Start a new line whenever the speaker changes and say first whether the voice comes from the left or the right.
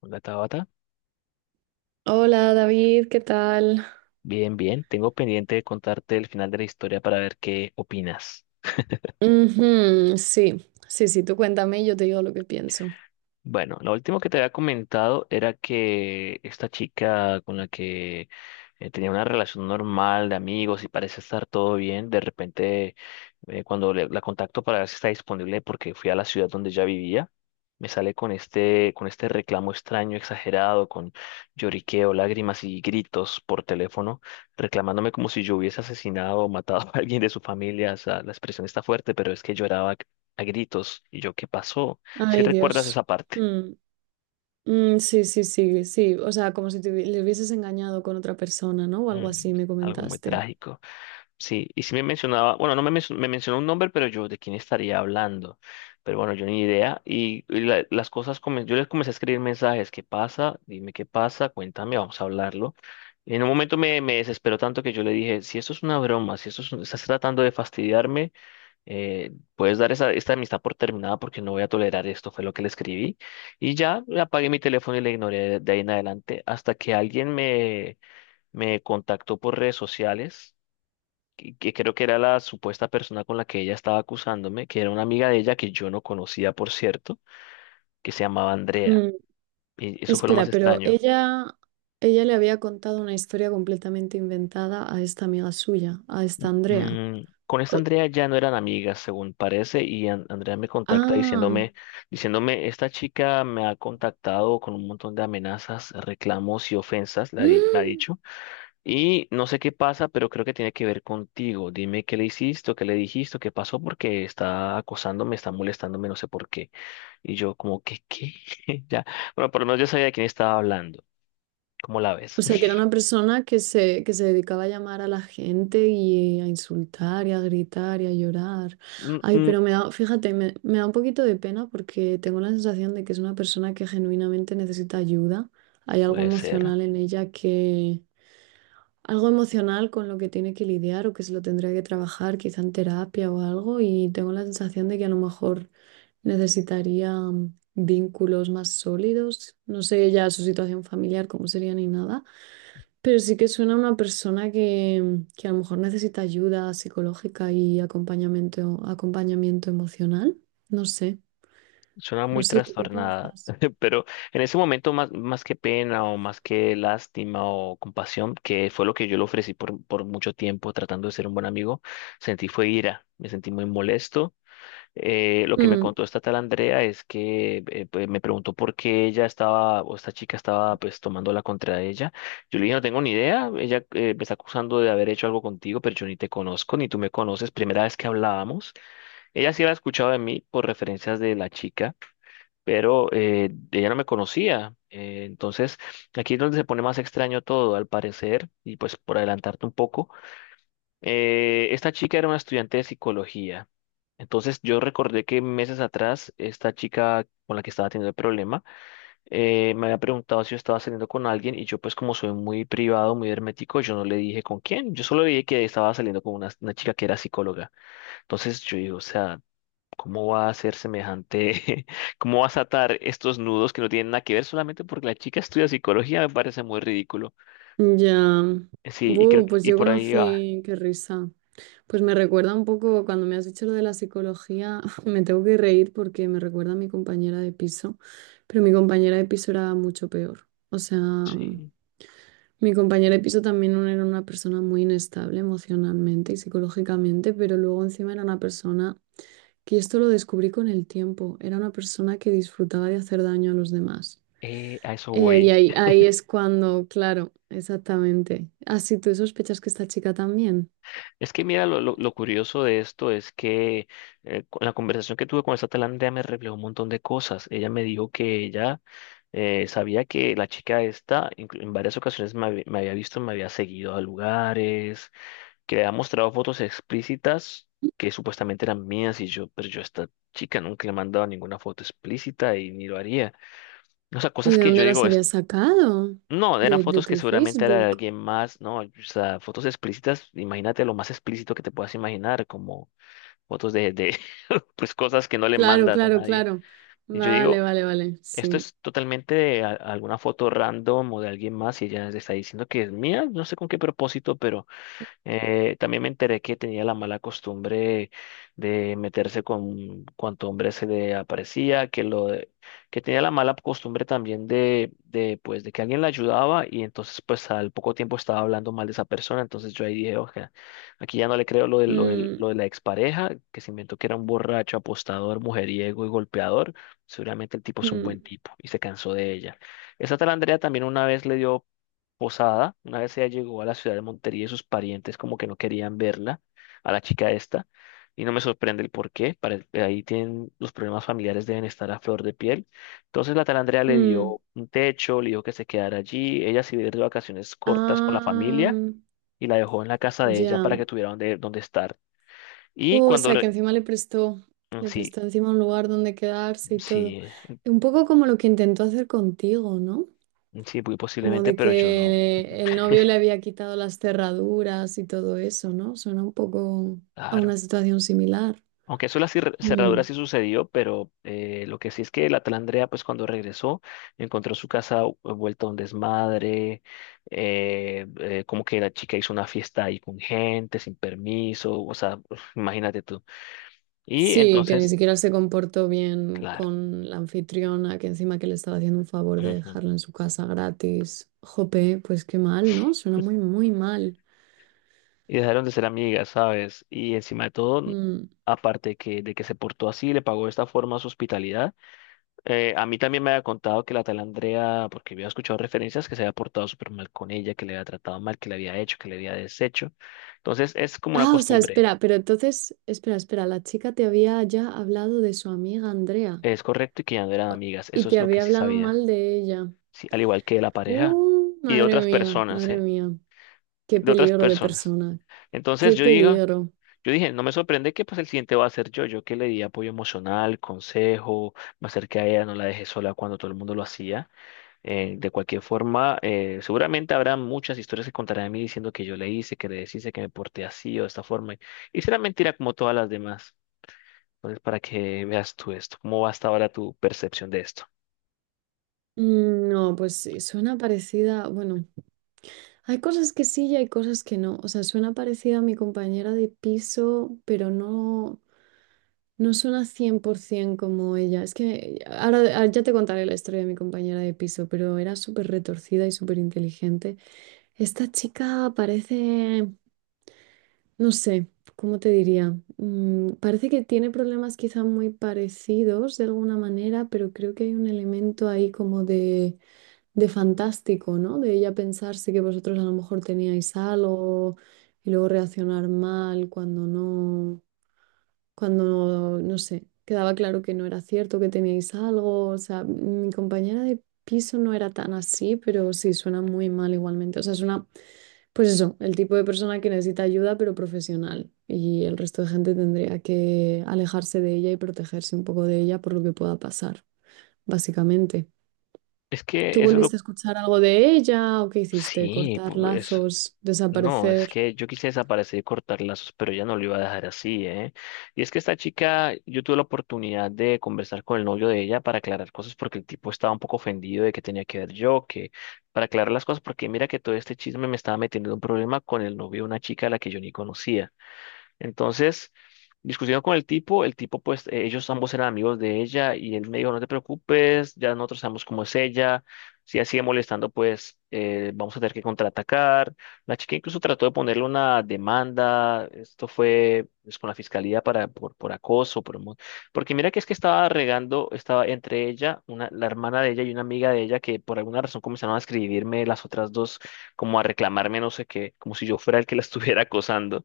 left: Hola Tabata,
right: Hola David, ¿qué tal?
left: bien, bien. Tengo pendiente de contarte el final de la historia para ver qué opinas.
right: Ujú, sí, sí, sí, tú cuéntame y yo te digo lo que pienso.
left: Bueno, lo último que te había comentado era que esta chica con la que tenía una relación normal de amigos y parece estar todo bien, de repente cuando la contacto para ver si está disponible porque fui a la ciudad donde ya vivía, me sale con este reclamo extraño, exagerado, con lloriqueo, lágrimas y gritos por teléfono, reclamándome como si yo hubiese asesinado o matado a alguien de su familia. O sea, la expresión está fuerte, pero es que lloraba a gritos. ¿Y yo qué pasó? Si
right: Ay,
left: recuerdas esa
right: Dios.
left: parte.
right: Mm, mm, sí, sí, sí, sí. O sea, como si le hubieses engañado con otra persona, ¿no? O
left: Mm,
right: algo así, me
left: Algo muy
right: comentaste.
left: trágico. Sí, y sí me mencionaba, bueno, no me, menc- me mencionó un nombre, pero yo de quién estaría hablando. Pero bueno, yo ni idea. Las cosas, yo les comencé a escribir mensajes. ¿Qué pasa? Dime qué pasa, cuéntame, vamos a hablarlo. Y en un momento me desesperó tanto que yo le dije, si esto es una broma, si esto es estás tratando de fastidiarme, puedes dar esta amistad por terminada porque no voy a tolerar esto, fue lo que le escribí. Y ya apagué mi teléfono y le ignoré de ahí en adelante hasta que alguien me contactó por redes sociales, que creo que era la supuesta persona con la que ella estaba acusándome, que era una amiga de ella que yo no conocía, por cierto, que se llamaba Andrea.
right: Mm,
left: Y eso fue lo más
right: espera, pero
left: extraño.
right: ella, ella le había contado una historia completamente inventada a esta amiga suya, a esta Andrea.
left: Con esta
right: O-
left: Andrea ya no eran amigas, según parece, y Andrea me contacta
right: ah.
left: diciéndome, esta chica me ha contactado con un montón de amenazas, reclamos y ofensas, me ha dicho. Y no sé qué pasa, pero creo que tiene que ver contigo. Dime qué le hiciste, o qué le dijiste, o qué pasó, porque está acosándome, está molestándome, no sé por qué. Y yo como que, ¿qué? Ya. Bueno, por lo menos yo sabía de quién estaba hablando. ¿Cómo la ves?
right: O sea, que era una persona que se dedicaba a llamar a la gente y a insultar y a gritar y a llorar.
left: Mm,
right: Ay,
left: mm,
right: pero me da, fíjate, me da un poquito de pena porque tengo la sensación de que es una persona que genuinamente necesita ayuda. Hay algo
left: puede ser.
right: emocional en ella que, algo emocional con lo que tiene que lidiar o que se lo tendría que trabajar, quizá en terapia o algo. Y tengo la sensación de que a lo mejor necesitaría vínculos más sólidos. No sé ya su situación familiar, cómo sería ni nada, pero sí que suena a una persona que a lo mejor necesita ayuda psicológica y acompañamiento, acompañamiento emocional. No sé,
left: Suena
right: no
left: muy
right: sé, ¿tú qué
left: trastornada,
right: piensas?
left: pero en ese momento más que pena o más que lástima o compasión, que fue lo que yo le ofrecí por mucho tiempo tratando de ser un buen amigo, sentí fue ira, me sentí muy molesto. Lo que me
right: Mm,
left: contó esta tal Andrea es que pues, me preguntó por qué ella estaba, o esta chica estaba pues tomándola contra ella. Yo le dije, no tengo ni idea, ella me está acusando de haber hecho algo contigo, pero yo ni te conozco, ni tú me conoces, primera vez que hablábamos. Ella sí había escuchado de mí por referencias de la chica, pero ella no me conocía. Entonces, aquí es donde se pone más extraño todo, al parecer, y pues por adelantarte un poco. Esta chica era una estudiante de psicología. Entonces yo recordé que meses atrás esta chica con la que estaba teniendo el problema me había preguntado si yo estaba saliendo con alguien y yo pues como soy muy privado, muy hermético, yo no le dije con quién, yo solo le dije que estaba saliendo con una chica que era psicóloga. Entonces yo digo, o sea, ¿cómo va a ser semejante? ¿Cómo vas a atar estos nudos que no tienen nada que ver solamente porque la chica estudia psicología? Me parece muy ridículo.
right: ya.
left: Sí, y creo
right: Buh,
left: que
right: pues
left: y
right: yo
left: por ahí va.
right: conocí, qué risa. Pues me recuerda un poco, cuando me has dicho lo de la psicología, me tengo que reír porque me recuerda a mi compañera de piso, pero mi compañera de piso era mucho peor. O sea,
left: Sí,
right: mi compañera de piso también era una persona muy inestable emocionalmente y psicológicamente, pero luego encima era una persona que, y esto lo descubrí con el tiempo, era una persona que disfrutaba de hacer daño a los demás.
left: a eso
right: Y
left: voy.
right: ahí, ahí es cuando, claro, exactamente. Así tú sospechas que esta chica también.
left: Es que mira, lo curioso de esto es que con la conversación que tuve con esta tailandesa me reveló un montón de cosas. Ella me dijo que ella sabía que la chica esta en varias ocasiones me había visto, me había seguido a lugares, que le había mostrado fotos explícitas que supuestamente eran mías y yo, pero yo a esta chica nunca le he mandado ninguna foto explícita y ni lo haría. O sea,
right: ¿Y
left: cosas
right: de
left: que yo
right: dónde las
left: digo, es,
right: habías sacado?
left: no, eran
right: De
left: fotos que
right: tu
left: seguramente era de
right: Facebook.
left: alguien más, ¿no? O sea, fotos explícitas, imagínate lo más explícito que te puedas imaginar, como fotos de pues cosas que no le
right: Claro,
left: mandas a
right: claro,
left: nadie.
right: claro.
left: Y yo
right: Vale,
left: digo,
right: vale, vale.
left: esto
right: Sí.
left: es totalmente de alguna foto random o de alguien más y ella le está diciendo que es mía, no sé con qué propósito, pero también me enteré que tenía la mala costumbre de meterse con cuanto hombre se le aparecía, que tenía la mala costumbre también de pues de que alguien la ayudaba y entonces pues al poco tiempo estaba hablando mal de esa persona, entonces yo ahí dije, oye, aquí ya no le creo
right: Mm,
left: lo de la expareja, que se inventó que era un borracho, apostador, mujeriego y golpeador, seguramente el tipo es un
right: mm,
left: buen tipo y se cansó de ella. Esa tal Andrea también una vez le dio posada. Una vez ella llegó a la ciudad de Montería y sus parientes como que no querían verla, a la chica esta, y no me sorprende el por qué, ahí tienen los problemas familiares deben estar a flor de piel. Entonces la tal Andrea le
right: mm.
left: dio un techo, le dijo que se quedara allí, ella se iba a ir de vacaciones cortas con la
right: Ah,
left: familia y la dejó en la casa de ella para
right: ya.
left: que tuviera donde, donde estar. Y
right: Oh, o sea, que encima
left: Mm,
right: le
left: sí,
right: prestó encima un lugar donde quedarse y todo.
left: sí,
right: Un poco como lo que intentó hacer contigo, ¿no?
left: mm, sí, muy
right: Como
left: posiblemente,
right: de
left: pero yo no.
right: que el novio le había quitado las cerraduras y todo eso, ¿no? Suena un poco a
left: Claro.
right: una situación similar.
left: Aunque eso de las cerraduras
right: Mm.
left: sí sucedió, pero lo que sí es que la tal Andrea, pues cuando regresó, encontró su casa vuelta a un desmadre, como que la chica hizo una fiesta ahí con gente, sin permiso, o sea, imagínate tú. Y
right: Sí, que ni
left: entonces,
right: siquiera se comportó bien
left: claro,
right: con la anfitriona, que encima que le estaba haciendo un favor de dejarla
left: ujú,
right: en su casa gratis. Jope, pues qué mal, ¿no? Suena muy, muy mal.
left: y dejaron de ser amigas, ¿sabes? Y encima de todo,
right: Mm.
left: aparte de que se portó así, le pagó de esta forma su hospitalidad. A mí también me había contado que la tal Andrea, porque había escuchado referencias, que se había portado súper mal con ella, que le había tratado mal, que le había hecho, que le había deshecho. Entonces es como una
right: Ah, o sea,
left: costumbre,
right: espera, pero entonces, espera, espera, la chica te había ya hablado de su amiga Andrea
left: es correcto y que ya no eran
right: o-
left: amigas,
right: y
left: eso
right: te
left: es lo que
right: había
left: sí
right: hablado
left: sabía,
right: mal de ella.
left: sí, al igual que de la pareja y de otras personas,
right: Madre
left: ¿eh?
right: mía, qué
left: De otras
right: peligro de
left: personas.
right: persona,
left: Entonces
right: qué
left: yo digo,
right: peligro.
left: yo dije, no me sorprende que pues el siguiente va a ser yo, yo que le di apoyo emocional, consejo, me acerqué a ella, no la dejé sola cuando todo el mundo lo hacía. De cualquier forma, seguramente habrá muchas historias que contarán de mí diciendo que yo le hice, que le deshice, que me porté así o de esta forma. Y será mentira como todas las demás. Entonces, para que veas tú esto, cómo va hasta ahora tu percepción de esto.
right: Mm, no, pues sí, suena parecida, bueno, hay cosas que sí y hay cosas que no. O sea, suena parecida a mi compañera de piso, pero no. No suena 100% como ella. Es que ahora ya te contaré la historia de mi compañera de piso, pero era súper retorcida y súper inteligente. Esta chica parece, no sé, ¿cómo te diría? Mm, parece que tiene problemas quizá muy parecidos de alguna manera, pero creo que hay un elemento ahí como de fantástico, ¿no? De ella pensarse que vosotros a lo mejor teníais algo y luego reaccionar mal cuando no, cuando, no sé, quedaba claro que no era cierto, que teníais algo. O sea, mi compañera de piso no era tan así, pero sí, suena muy mal igualmente. O sea, suena, pues eso, el tipo de persona que necesita ayuda, pero profesional. Y el resto de gente tendría que alejarse de ella y protegerse un poco de ella por lo que pueda pasar, básicamente.
left: Es que
right: ¿Tú
left: eso es lo...
right: volviste a escuchar algo de ella o qué hiciste?
left: Sí,
right: ¿Cortar lazos?
left: no, es
right: ¿Desaparecer?
left: que yo quise desaparecer y cortar lazos, pero ella no lo iba a dejar así, ¿eh? Y es que esta chica, yo tuve la oportunidad de conversar con el novio de ella para aclarar cosas porque el tipo estaba un poco ofendido de que tenía que ver yo, que para aclarar las cosas, porque mira que todo este chisme me estaba metiendo en un problema con el novio de una chica a la que yo ni conocía. Entonces, discutieron con el tipo pues ellos ambos eran amigos de ella y él me dijo, no te preocupes, ya nosotros sabemos cómo es ella, si ella sigue molestando pues vamos a tener que contraatacar. La chica incluso trató de ponerle una demanda, esto fue pues, con la fiscalía por acoso, porque mira que es que estaba regando, estaba entre ella, una, la hermana de ella y una amiga de ella que por alguna razón comenzaron a escribirme las otras dos como a reclamarme no sé qué, como si yo fuera el que la estuviera acosando.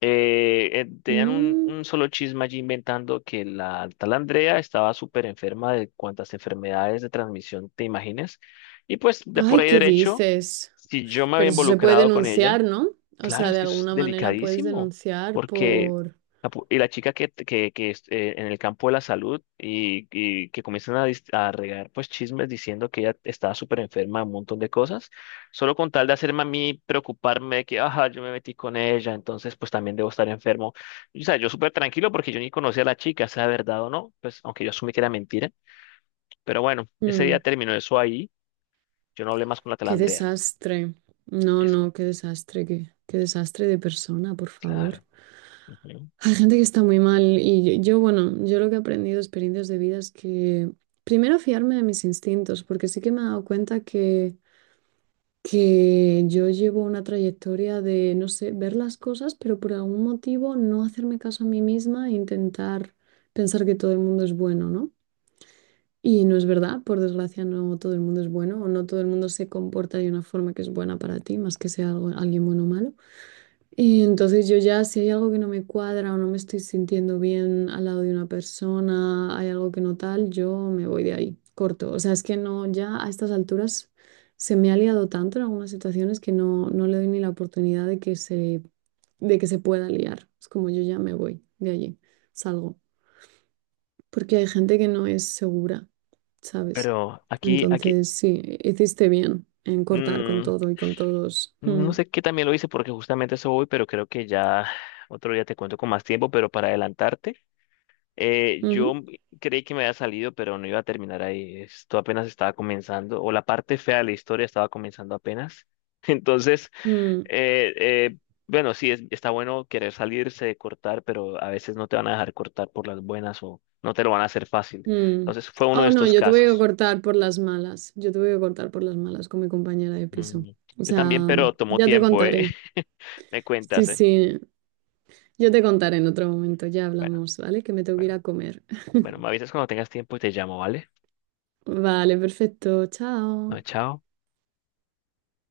left: Tenían
right: Mm,
left: un solo chisme allí inventando que la tal Andrea estaba súper enferma de cuantas enfermedades de transmisión te imagines. Y pues de por
right: ay,
left: ahí
right: ¿qué
left: derecho,
right: dices?
left: si yo me había
right: Pero eso se puede
left: involucrado con ella.
right: denunciar, ¿no? O
left: Claro,
right: sea,
left: es
right: de
left: que eso es
right: alguna manera puedes
left: delicadísimo,
right: denunciar
left: porque
right: por...
left: la, pu- y la chica que es, en el campo de la salud que comienzan a, a regar pues chismes diciendo que ella estaba súper enferma, un montón de cosas, solo con tal de hacerme a mí preocuparme de que, ajá, yo me metí con ella, entonces pues también debo estar enfermo. Y, o sea, yo súper tranquilo porque yo ni conocía a la chica, sea verdad o no, pues aunque yo asumí que era mentira, pero bueno, ese día
right: Mm,
left: terminó eso ahí, yo no hablé más con la tal
right: qué
left: Andrea.
right: desastre. No,
left: Es
right: no, qué desastre, qué, qué desastre de persona, por favor.
left: claro. Ujú.
right: Hay gente que está muy mal y yo, bueno, yo lo que he aprendido, experiencias de vida es que primero fiarme de mis instintos, porque sí que me he dado cuenta que yo llevo una trayectoria de, no sé, ver las cosas, pero por algún motivo no hacerme caso a mí misma e intentar pensar que todo el mundo es bueno, ¿no? Y no es verdad, por desgracia no todo el mundo es bueno o no todo el mundo se comporta de una forma que es buena para ti, más que sea alguien bueno o malo. Y entonces yo ya, si hay algo que no me cuadra o no me estoy sintiendo bien al lado de una persona, hay algo que no tal, yo me voy de ahí, corto. O sea, es que no, ya a estas alturas se me ha liado tanto en algunas situaciones que no, no le doy ni la oportunidad de que se pueda liar. Es como yo ya me voy de allí, salgo. Porque hay gente que no es segura, ¿sabes?
left: Pero
right: Entonces, sí, hiciste bien en cortar con
left: mm,
right: todo y con todos.
left: no
right: Mm,
left: sé qué también lo hice porque justamente eso voy, pero creo que ya otro día te cuento con más tiempo, pero para adelantarte, yo
right: ujú,
left: creí que me había salido, pero no iba a terminar ahí. Esto apenas estaba comenzando, o la parte fea de la historia estaba comenzando apenas. Entonces,
right: mm.
left: eh, eh, bueno, sí, está bueno querer salirse, cortar, pero a veces no te van a dejar cortar por las buenas o no te lo van a hacer fácil.
right: Mm.
left: Entonces, fue uno de
right: Oh, no,
left: estos
right: yo tuve que
left: casos.
right: cortar por las malas. Yo tuve que cortar por las malas con mi compañera de piso.
left: Mm,
right: O
left: yo
right: sea,
left: también, pero tomó
right: ya te
left: tiempo, ¿eh?
right: contaré.
left: Me
right: Sí,
left: cuentas, ¿eh?
right: sí, yo te contaré en otro momento. Ya
left: Bueno.
right: hablamos, ¿vale? Que me tengo que ir
left: Bueno,
right: a comer.
left: bueno, me avisas cuando tengas tiempo y te llamo, ¿vale?
right: Vale, perfecto.
left: No,
right: Chao.
left: chao.